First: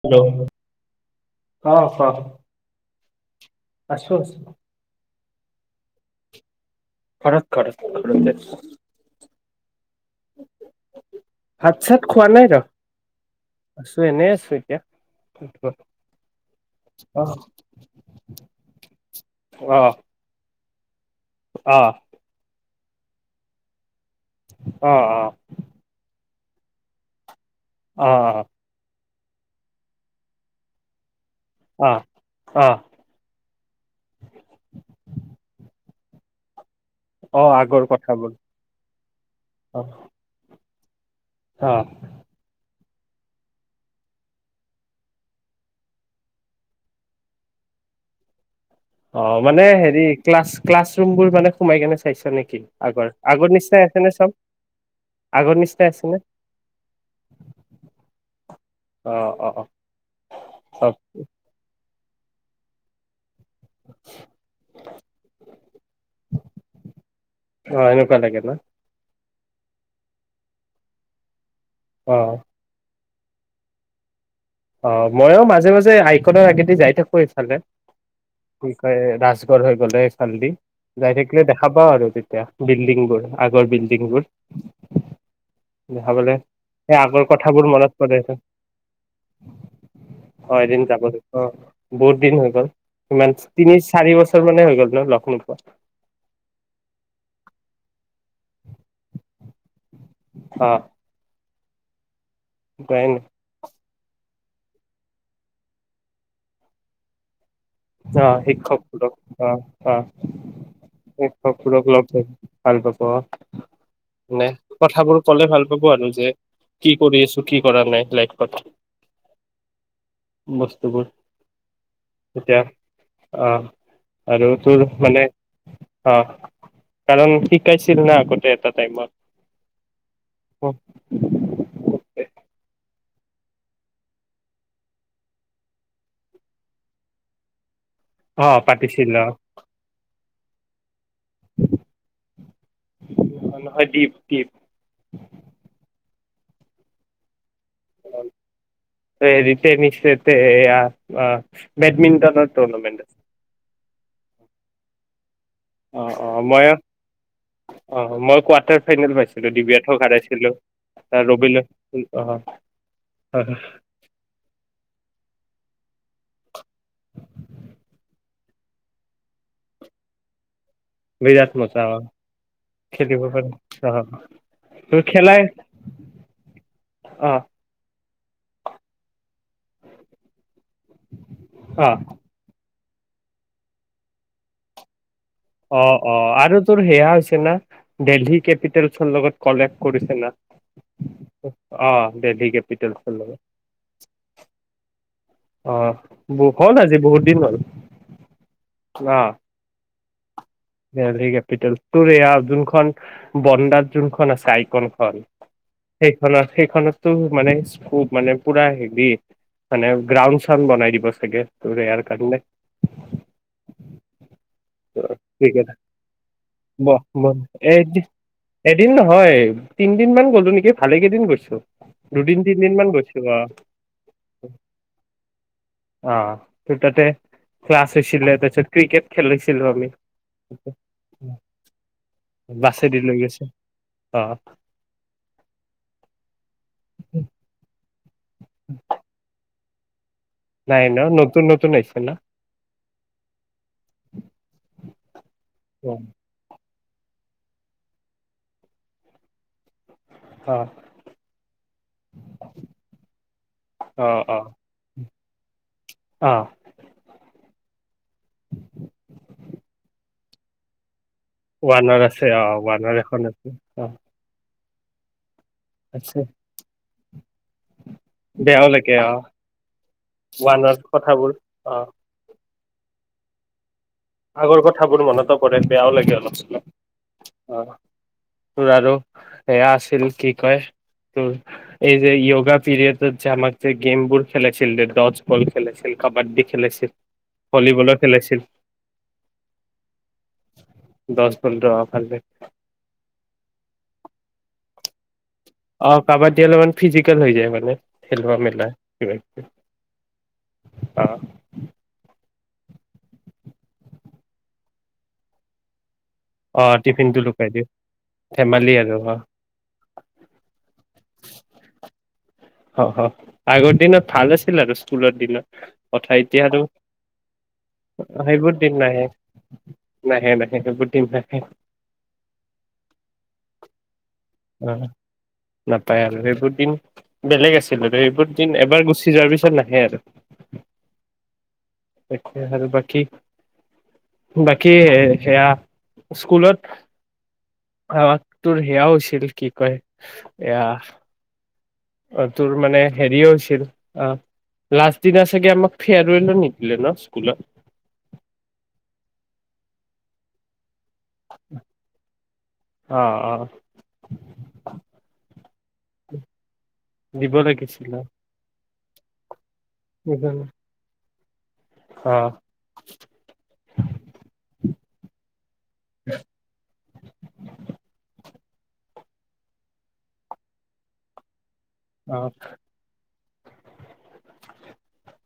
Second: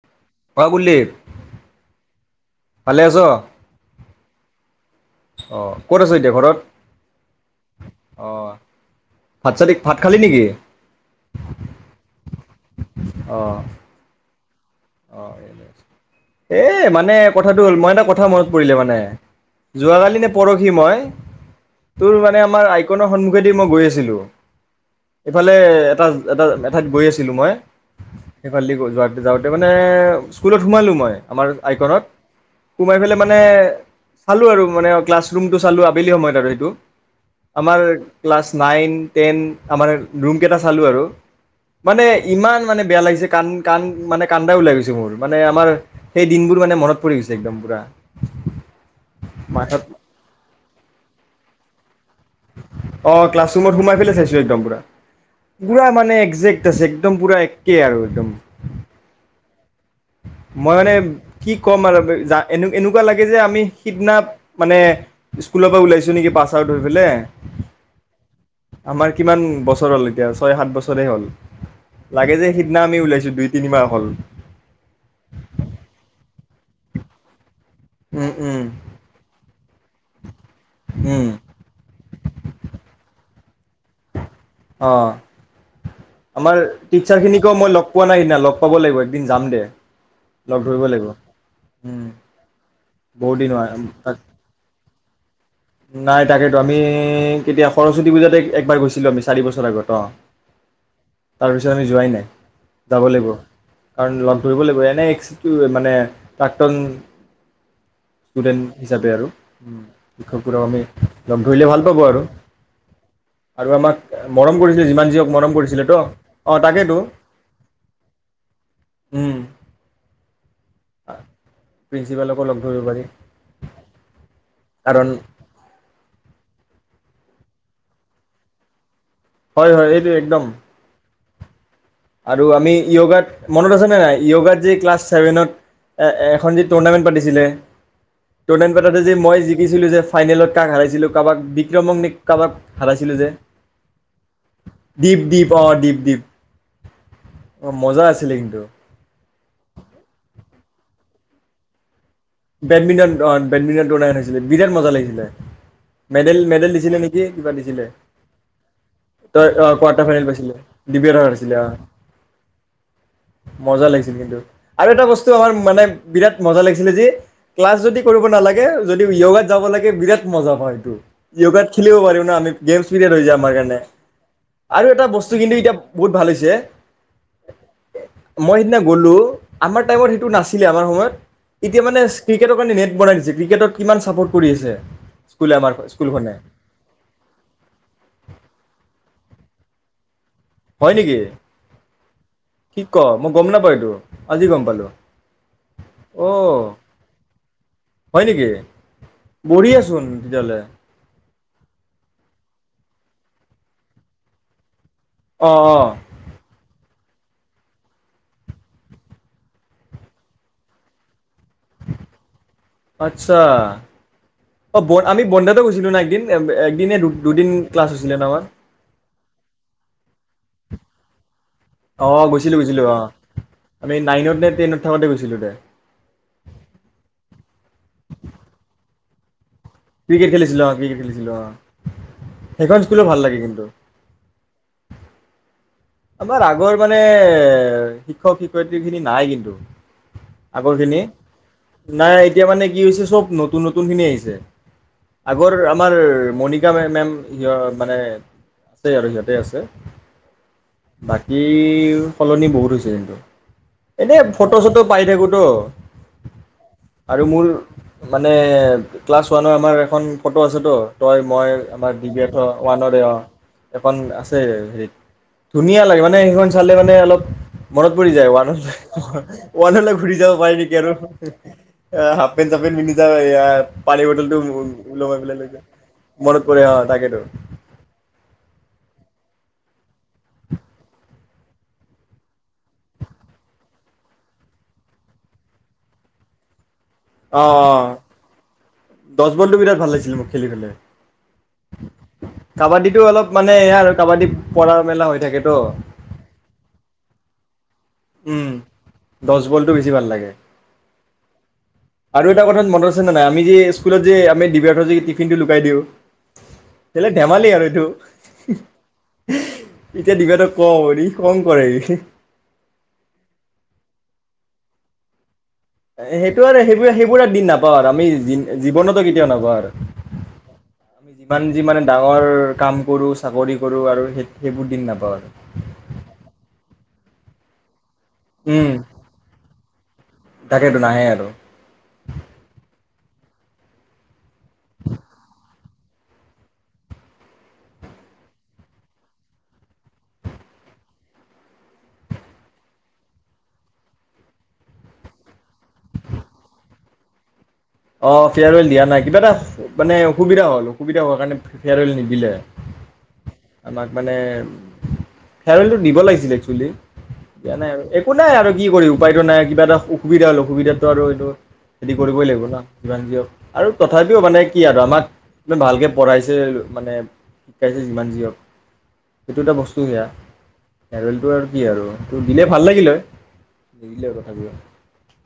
হেল্লে অ কুলদীপ অ', কওঁক ভালে আছো -আছো। অ ক'ত আছ এতিয়া ঘৰত ঘৰত ঘৰত অঁ ঘৰতেই ভাত চালি ভাত খালি নেকি ভাত চাত খোৱা নাই ৰ অ' [unintelligible] অ', এ মানে অ কথাটো হ'ল মই এটা কথা মনত পৰিলে মানে অ যোৱাকালি নে পৰহি সি মই অ তোৰ মানে আমাৰ [unintelligible] সন্মুখেদি মই গৈ আছিলোঁ অ অ ইফালে এটা এটা এঠাইত গৈ আছিলোঁ মই সেইফালেদি যোৱা যাওঁ। মানে স্কুলত সোমালোঁ মই আমাৰ অ আইকনত অ সোমাই পেলাই মানে চালোঁ আৰু মানে ক্লাছ ৰুমটো চালো। আবেলি সময়ত আৰু এইটো অ আমাৰ আগৰ কথাবোৰ ক্লাছ নাইন টেন অ আমাৰ ৰুম কেইটা চালো আৰু অ মানে ইমান মানে বেয়া লাগিছে কাণ কাণ মানে কান্দা ওলাই গৈছে মোৰ মানে আমাৰ সেই দিনবোৰ মানে মনত পৰি গৈছে একদম পুৰা অ', মানে মাথাত হেৰি ক্লাছ ক্লছৰুমবোৰ মানে সোমাইকিনে অ ক্লাছৰুমত সোমাই নে পেলাই চব চাইছো একদম পুৰা আগৰ নিচিনাই পুৰা আছে নে মানে একজেক্ট আছে একদম পুৰা একেই আৰু একদম অ অ অ মই চব মানে কি ক'ম আৰু যা এনেকুৱা লাগে এই যে আমি সিদিনা মানে স্কুলৰ পৰা ওলাইছো নেকি পাছ আউট হৈ পেলে অ এনেকুৱা লাগে ন আমাৰ কিমান বছৰ হ'ল এতিয়া ছয় সাত বছৰে হ'ল অ লাগে যে সিদিনা আমি ওলাইছো দুই তিনিমাহ হ'ল অ ময়ো মাজে মাজে আইকনৰ আগেদি যাই থাকো ইফালে উম, উম, কে ৰাজগ প গলে চালদি যাই উম, থাকিলে দেখা পাও আৰু তেতিয়া বিল্ডিং বোৰ আগৰ বিল্ডিংবোৰ অ দেখা পালে আমাৰ সেই টিচাৰ আগৰ খিনিকো কথাবোৰ মই লগ মনত পোৱা নাই পৰে সেইদিনা লগ পাব লাগিব একদ অ এদিন যাব লাগ অ উম, বহুত দিন হৈ গ'ল ইমান বহুত দিন হোৱা তিনি চাৰি তাক বছৰ মানে হৈ গ'ল ন য় নাই তাকেতো আমি কেতিয়া সৰস্বতী পূজাতে একবাৰ গৈছিলো আমি চাৰি বছৰ আগত অ'। হ তাৰপিছত আমি যোৱাই নাই যাব লাগিব কাৰণ লগ ধৰিব লাগিব এনে একচিটো মানে প্ৰাক্তন অ ষ্টুডেণ্ট শিক্ষক হিচাপে আৰু। অ হ শিক্ষকবোৰক আমি লগ ধৰিলে ভাল শিক্ষকবোৰক পাব লগ আৰু। ভাল পাব আহ আৰু আমাক মানে মৰম কৰিছিলে যিমান যি কথাবোৰ হওক কলে মৰম ভাল পাব কৰিছিলেতো, আৰু যে অ' কি তাকেতো, কৰি আছো কি কৰা নাই লাইফত উম। বস্তুবোৰ প্ৰিন্সিপালকো তেতিয়া লগ ধৰিব পাৰি অ আৰু তোৰ কাৰণ মানে অ কাৰণ শিকাইছিল না আ গোটেই এটা টাইমত হয় হয় এইটো একদম অ আৰু আমি য়োগাত মনত আছেনে নাই য়োগাত যে ক্লাছ ছেভেনত এখন যি টুৰ্ণামেণ্ট পাতিছিলে তণন পেটাতে যে পাতিছিল অ মই জিকিছিলো যে ফাইনেলত কাক হাৰাইছিলো কাৰোবাক বিক্ৰমক নে কাৰোবাক হাৰাইছিলো যে নহয় দীপ দীপ দীপ দীপ অ দীপ দীপ অ' মজা আছিলে কিন্তু ৰি টেনিছ অ বেডমিণ্ট বেডমিণ্টন অ' বেডমিণ্টন তই উলাই আনিছিলি বিৰাট মজা লাগিছিলে অ অ মেডেল মই মেডেল দিছিলে নেকি কিবা দিছিলে অ মই কোৱাৰ্টাৰ ফাইনেল পাইছিলো তই অ দিবিয়াথক কোৱাৰ্টাৰ ফাইনেল হাৰাইছিলো পাইছিলে আ, ডছিলে ৰবিল অ অ অ' মজা লাগিছিল কিন্তু আৰু এটা বস্তু আমাৰ মানে বিৰাট মজা লাগিছিলে দেই ক্লাছ যদি কৰিব নালাগে যদি য়োগাত যাব লাগে বিৰাট মজা পায় বিৰাট য়োগাত মজা খেলিব অ পাৰি ন আমি গেমছ পিৰিয়ড খেলিব হৈ যায় পাৰি আমাৰ কাৰণে অ আৰু তোৰ এটা বস্তু খেলাই কিন্তু এতিয়া বহুত ভাল হৈছে অ মই সিদিনা গ'লো আমাৰ টাইমত সেইটো নাছিল নাছিলে আমাৰ সময়ত এতিয়া অ মানে ক্ৰিকেটৰ কাৰণে নেট বনাই দিছে ক্ৰিকেটত কিমান চাপৰ্ট কৰি আছে স্কুলে আমাৰ অ' অ' স্কুলখনে আৰু তোৰ সেয়া হৈছে না দেলহী কেপিটেলছৰ লগত কলেপ কৰিছে না হয় নেকি অ দেলহি কি ক কেপিটেলছৰ মই লগত গম নাপাওঁ এইতটো আজি গম পালো অ' হ'ল আজি বহুত দিন হল হয় নেকি আহ বঢ়িয়াচোন তেতিয়াহ'লে কেপিিতেল তোৰ ৰেয়া আব্দুল বন্দাৰ যোনখন আছে আইকন স অ' অ' সেইখন সেইখনত মানে স্কোপ মানে পুৰা হেৰি মানে গ্ৰাউণ্ড চাউণ্ড বনাই দিব চাগে তোৰ ইয়াৰ কাৰণে আচ্ছা অ ব আমি বন্ধতে ক্ৰিকেট গৈছিলো ন একদিন একদনে দুদিন ক্লাছ এদি হৈছিলে ন আমাৰ এদিন নহয় তিনদিন মান গ'লো নেকি ভালে কেইদিন গৈছো অঁ অঁ দুদিন গৈছিলো তিনদিন গৈছিলো মান অ' আমি নাইনত নে টেনত থাকোতে গৈছিলো দে অঁ তোৰ ততে ক্লছ আছিল তাৰপিছত ক্ৰিকেট খেলিছো ক্ৰিকেট খেলিছিলো অঁ ক্ৰিকেট খেলিছিলো আহ সেইখন বাছেদি স্কুলো লৈ ভাল লাগে গৈছে কিন্তু অ তোমাৰ আগৰ মানে এ শিক্ষক শিক্ষয়িত্ৰী খিনি নাই কিন্তু দু আগৰ নাই খিনি ন নতুন নতুন আহিছে ন নাই এতিয়া মানে কি হৈছে চব নতুন নতুন খিনি আহিছে আগৰ অ আমাৰ মনি [unintelligible] মানে আছে আৰু সিহঁতে আছে। অঁ। বাকী সলনি বহুত হৈছে কিন্তু, অ এনে অ ফটো চটো পাই থাকো। ক অ [unintelligible] আৰু মোৰ মানে ক্লাছ ওৱানৰ আমাৰ এখন ফটো আছেতো। তই মই আমাৰ ওৱানৰ আছে অ [unintelligible] ওৱানৰ দে অঁ এখন আছে অ এখন আছে। [unintelligible] ধুনীয়া লাগে মানে আছে সেইখন চালে মানে অলপ মনত পৰি যায় ওৱান বেয়াও লাগে অ [unintelligible] ওৱানলৈ ঘূৰি যাব পাৰি ওৱানৰ নেকি আৰু কথাবোৰ অ এ [unintelligible] পানী বটলটো আগৰ [unintelligible] কথাবোৰ ওলমাই মনতো পেলাই লৈ পৰে যায়, বেয়াও লাগে অলপ মনত চলপ পৰে অঁ তাকেইটো। অ তোৰ আৰু সেয়া আছিল কি কয় তোৰ এই যে য়োগা পিৰিয়ডত যে আমাক যে গেমবোৰ খেলাইছিল যে ডটছ বল খেলাইছিল, কাবাড্ডী খেলাইছিল। ভলীবলৰ খেলাইছিল। দটছ বলটো বিৰাট ভাল লাগিছিল মোৰ খেলি কেনে, দচ বল অ ভাল লাগে। কাবাডীটো অলপ মানে এয়া আৰু কাবাডীত পৰা মেলা হৈ থাকে। অঁ কাবাদ্দী অলপমান ফিজিকেল হৈ যায় মানে। খেলোৱা উম, মেলা কিবা কিবি দছ বলটো বেছি ভাল লাগে। অ আৰু এটা কথা মনত আছে নে নাই, আমি যে স্কুলত যে আমি [unintelligible] যে টিফিনটো লুকাই দিওঁ। অ [unintelligible] টিফিনটো ধেমালি লুকাই আৰু দিওঁ এইটো, ধেমালি আৰু অ এতিয়া [unintelligible] কওঁ ই খং কৰে। অঁ, অঁ আগৰ দিনত ভাল আছিল আৰু স্কুলৰ দিনত। কথা সেইটো এতিয়া আৰু সেইবোৰ সেইবোৰ দিন নাপাওঁ আৰু আমি সেইবোৰ দিন জীৱনতো নাহে কেতিয়াও নাপাওঁ আৰু নাহে নাহে সেইবোৰ দিন আমি নাহে যিমান যিমানে ডাঙৰ কাম কৰো চাকৰি কৰো আৰু সেই সেইবোৰ অঁ দিন নাপাওঁ আৰু নাপায় আৰু এইবোৰ দিন। বেলেগ আছিল। এইবোৰ দিন উম এবাৰ গুচি যোৱাৰ পিছত নাহে আৰু তাকেতো নাহে আৰু তাকে আৰু বাকী। বাকী সেয়া স্কুলত আমাক তোৰ সেয়া হৈছে। [unintelligible] কি কয় এয়া অঁ তোৰ মানে হেৰি হৈছিল অঁ লাষ্ট দিনা চাগে আমাক ফেয়াৰৱেল ও নিদিলে ন স্কুলত। অঁ ফেয়াৰৱেল দিয়া নাই কিবা এটা মানে অসুবিধা হল। অসুবিধা হোৱাৰ কাৰণে ফেয়াৰৱেল নিদিলে, অ অ আমাক মানে ফেয়াৰৱেলটো দিব লাগিছিল এক্সুৱেলি দিব দিয়া নাই লাগিছিল একো নাই আৰু। কি কৰিবি উপায়টো নাই। কিবা এটা [unintelligible] অ হ'ল অসুবিধাটো আৰু এইটো। খেতি অ কৰিবই লাগিব ন যিমান দিয়ওক আৰু তথাপিও মানে কি আৰু আমাক ইমান ভালকে পঢ়াইছে মানে শিকাইছে যিমান দিয় সেইটো এটা বস্তু সেয়া নাৰলটো আৰু কি আৰু অ তোৰ দিলে ভাল লাগিল হয় নিদিলে আৰু তথাপিও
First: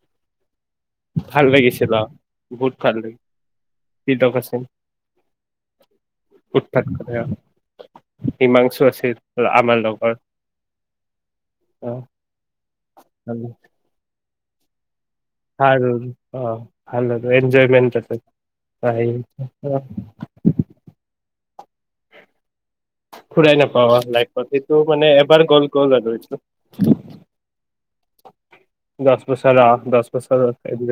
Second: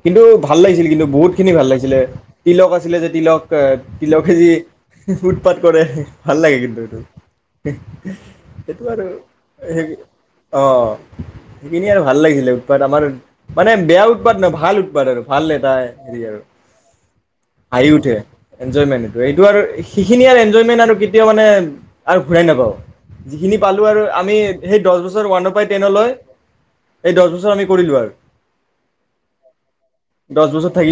কিন্তু ভাল লাগিছিল কিন্তু বহুতখিনি ভাল লাগিছিল লাগিছিলে অ তিলক বহুত ভাল আছিলে যে লাগিছিল তিলক তিলক তিলকেজি আছিল সুটপাত কৰে ভাল লাগে কিন্তু উৎপাত এইটো কৰে অ, হিমাংশু সেইটো আৰু আছিল স আমাৰ লগৰ অ সেইখিনি অ আৰু ভাল লাগিছিলে উৎপাত আমাৰ মানে বেয়া উৎপাদ ন ভাল উৎাদ আৰু হ অ আল হি উঠে এনজয়মেণ্ট এইটো আৰু সেইখিনি আৰু এনজয়মেন্ট আৰু এতিয়াও মানে আৰু ঘূৰাই নাপাওঁ ঘূৰাই যিখিনি পালো নাপাওঁ আৰু আমি লাইফত এইটো সেই দহ মানে বছৰ এবাৰ ওৱানৰ গ'ল পৰা টেন গ'ল আৰু লয় এইটো সেই দহ বছৰ আমি কৰিলো আৰু দচ বছৰ আহ দহ বছৰ এদ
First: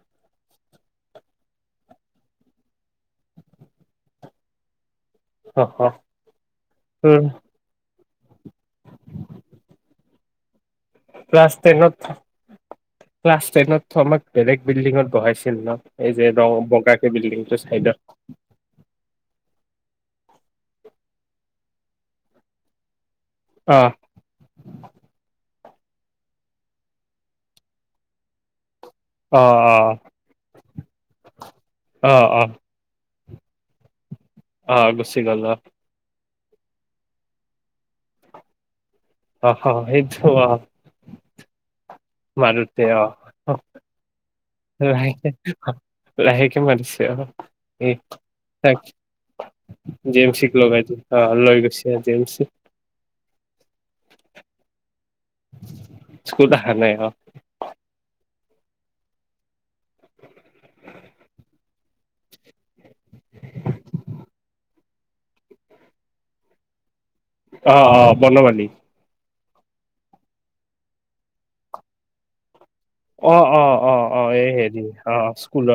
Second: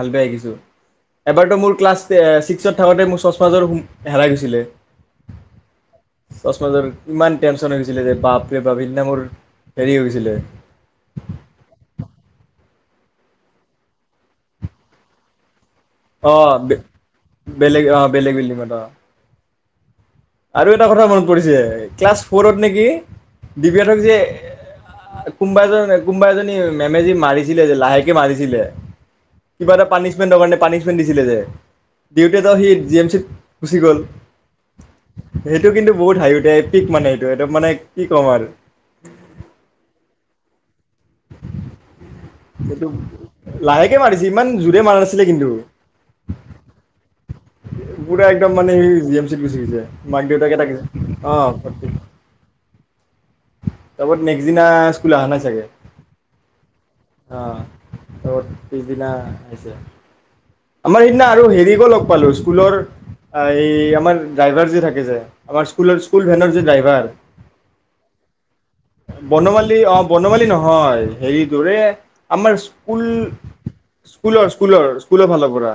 ভাল বাই শিকিছো এবাৰতো মোৰ ক্লাছ ছিক্সত থাকোতে মোৰ চশমাৰ হেৰাই গৈছিলে অ, অ, চচমৰ তোৰ ইমান টেনচন হৈছে ছিলে যে বাপে পাবনা মোৰ হেৰি হৈ গৈছিলে ক্লাছ টেনত ক্লাছ টেনত আমাক বেলেগ বিল্ডিঙত বহাইছিল ন এই যে অ ৰং বগাকে বিল্ডিংটো বেলেগ চাইডত আহ বেলেগ বিলি ম আৰু এটা কথা মন পৰিছে ক্লাছ ফৰত নেকি অ ধক যে কোনোবা এাজ কোনোবা এজনী মেমেজী মাৰিছিলে যে লাহেকে মাৰিছিলে অ কিবা এটা পানিমেট দ পানি চনিছিলে যে অ অ ডিউটি অ এটা সি জি এম চি গুছি গ'ল অ গুচি গ'ল সেইটো কিন্তু বহুত হাই উ পিক মানে এইটো একদম মানে কি ক'ম আৰু অ সেইটো মাৰোতে এইটো আহ আহ লাহেকে মাৰিছে ইমান জোৰে মাৰা নাছিলে লাহেে কিন্তু আহ লাহেকে মাৰোছে আহ এ পুৰা একদম মানে তাক জি এম চিত গুচি গৈছে মাক দেউতাকে জেমচিক তাক লাইদে আহ লৈ গৈছে জেমচ তাৰপ নেক্সট দিনা [unintelligible] ুল অ নাই চাগে স্কুল অহা নাই অ [unintelligible] পিছদিনা হৈছে আমাৰ সেইদিনা আৰু হেৰিকো লগ পালো, স্কুলৰ এই আমাৰ ড্ৰাইভাৰ যে থাকে যে, আমাৰ স্কুলৰ স্কুল ভেনৰ যে ড্ৰাইভাৰ অ অ বনৱালী বনমালী অ বনমালী নহয় হেৰি দৰে, আমাৰ স্কুল অ অ অ অ স্কুলৰ এই হেৰি স্কুলৰ স্কুলৰ ফালৰ পৰা,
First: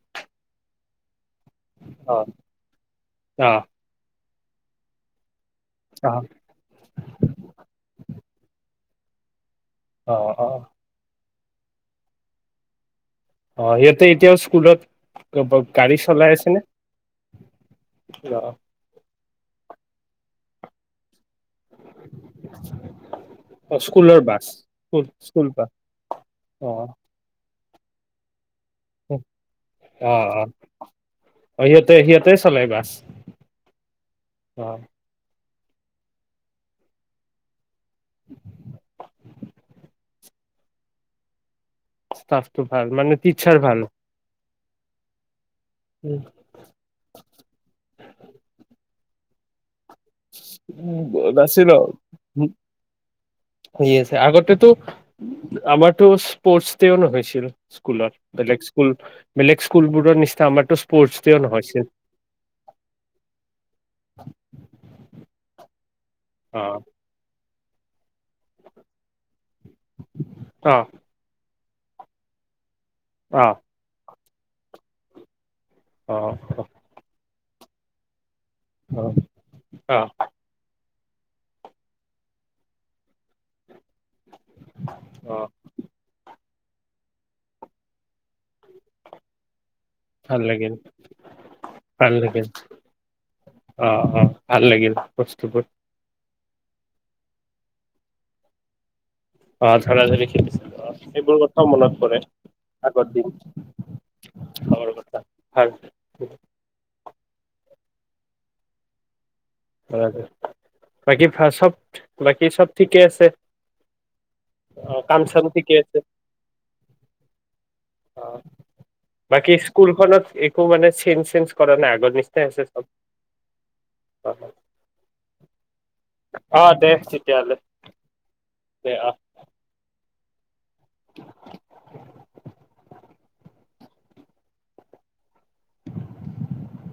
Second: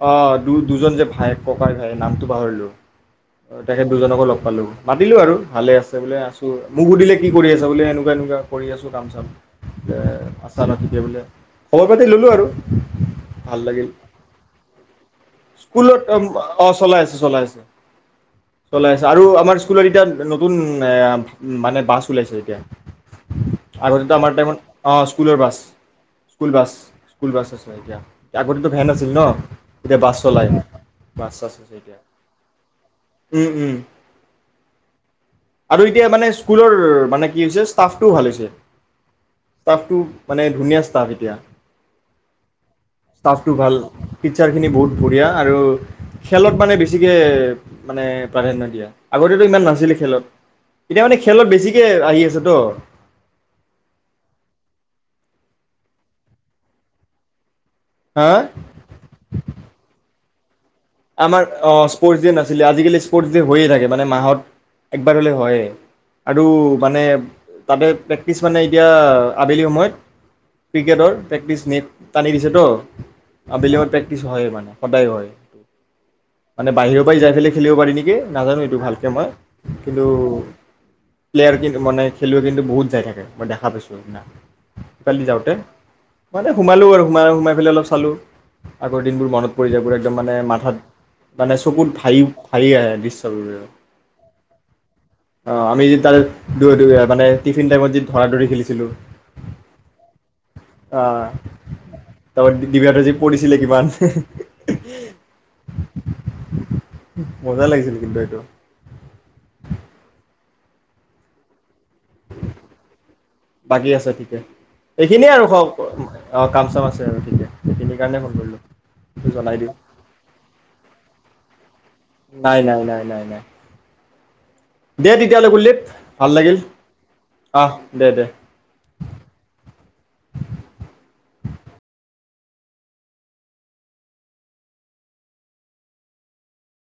অ দু দুজন যে ভায়েক ককাই ভাই অ নামটো পাহৰিলো। অ তেখেত দুজনকো লগ পালো মাতিলো আৰু ভালে আছে বোলে আছো, মোক সুধিলে কি কৰি আছা বোলে এনেকুৱা এনেকুৱা কৰি আছো কাম চাম এ অ অ অ আছা ন ঠিকে বোলে খবৰ খাতি ললো আৰু। ভাল অ লাগিল সিহঁতে এতিয়াও স্কুলত, গাড়ী স্কুলত চলাই আছেনে? অ চলাই আছে চলাই আছে অ। চলাই আৰু আমাৰ স্কুলত এতিয়া, নতুন এয়া মানে বাছ ওলাইছে এতিয়া। অ আগতেটো স্কুলৰ আমাৰ বাছ টাইমত, অঁ স্কুল স্কুলৰ স্কুল বাছ, স্কুল অ বাছ, স্কুল বাছ আছে। লৈ যা। আগতেতো ভেন আছিল ন? এতিয়া অ অ বাছ চলাই। বাছ চাচ অ আছে সিহঁতে এতিয়া। সিহঁতে চলাই বাছ উম-উম। অ আৰু এতিয়া মানে স্কুলৰ, মানে কি হৈছে টাফটোও ভাল হৈছে। টাফটো মানে ধুনীয়া ষ্টাফ এতিয়া। ষ্টাফটো ভাল মানে ষ্টফটো টিচাৰ ভাল, উ টিচাৰ খিনি বহুত বঢ়িয়া। আৰু খেলত মানে বেছিকে মানে প্ৰাধান্য দিয়া, আগতেটো ইমান নাছিলে। খেলত এতিয়া মানে খেলত বেছিকে [unintelligible] আহি আছেতো হেৰি আছে, আগতেটো আমাৰটো স্পৰ্টছ ডে ও নহৈছিল। স্কুলত, হা বেলেগ স্কুল, বেলেগ স্কুলবোৰৰ নিচি তে আমাৰটো' চ আমাৰ অ, স্পৰ্টছ ডে নাছিলে আজিকালি স্পৰ্টছ ডে হৈয়ে থাকে, মানে মাহত একবাৰ হলেও হয়েই। আৰু অ মানে তাতে প্ৰেক্টিচ মানে এতিয়া আবেলি সময়ত অ ক্ৰিকেটৰ প্ৰেক্টিচ নেক টানি দিছেটো। অ অ আবেলিও প্ৰেক কিছু হয় মানে, সদায় হয়। মানে, বাহিৰৰ পৰাই যাই খেলি খেলিব পাৰি নেকি? নাজানো এইটো ভালকে মই, অ অ অ কিন্তু প্লেয়াৰ কিন্ত মানে, খেলুৱৈ কিন্তু বহুত যায় থাকে, মই দেখা পাইছো। কালি অ', যওঁতে, মানে সোমালো আৰু সোমাই সোমাই পেলাই অলপ চালো। আগৰ দিনবোৰ মনত পৰি যায়, এইবোৰে একদম মানে ভাল লাগিল মাথাত মানে চকুত ভাল ভাৰি লাগিল ভাৰি আহে দৃশ্য অ অ ভাল লাগিল অ বস্তুবোৰ আমি যেতিয়া দু মানে টিফিন টাইমত য ধৰা ধৰি খেলিছিলো অ ধঝাৰা ধাৰী খিনিছিল অ এইবোৰ কথাও মনত পৰে তাৰপৰা ডিবাতে আগৰ যি দিন পৰিছিলে কিমান খ কথা হয [unintelligible] মজা লাগিছিল কিন্তু এইটো বাকী ভ চব বাকী চব ঠিকে আছে বাকী আছে ঠিকে কাম এইখিনিয়ে চাম আৰু ঠিক আছে অ' কাম চাম আছে আৰু ঠিকে সেইখিনিৰ কাৰণে ফোন কৰিলোঁ বাকী জনাই দিওঁ স্কুলখনত একো মানে চেঞ্জ চেন্স নাই নাই নাই নাই নাই অ হয় দে তেতিয়ালৈ কুলদপ ভাল লাগিল দে তেতিয়াহ'লে আহ দে দে দে আহ [unintelligible]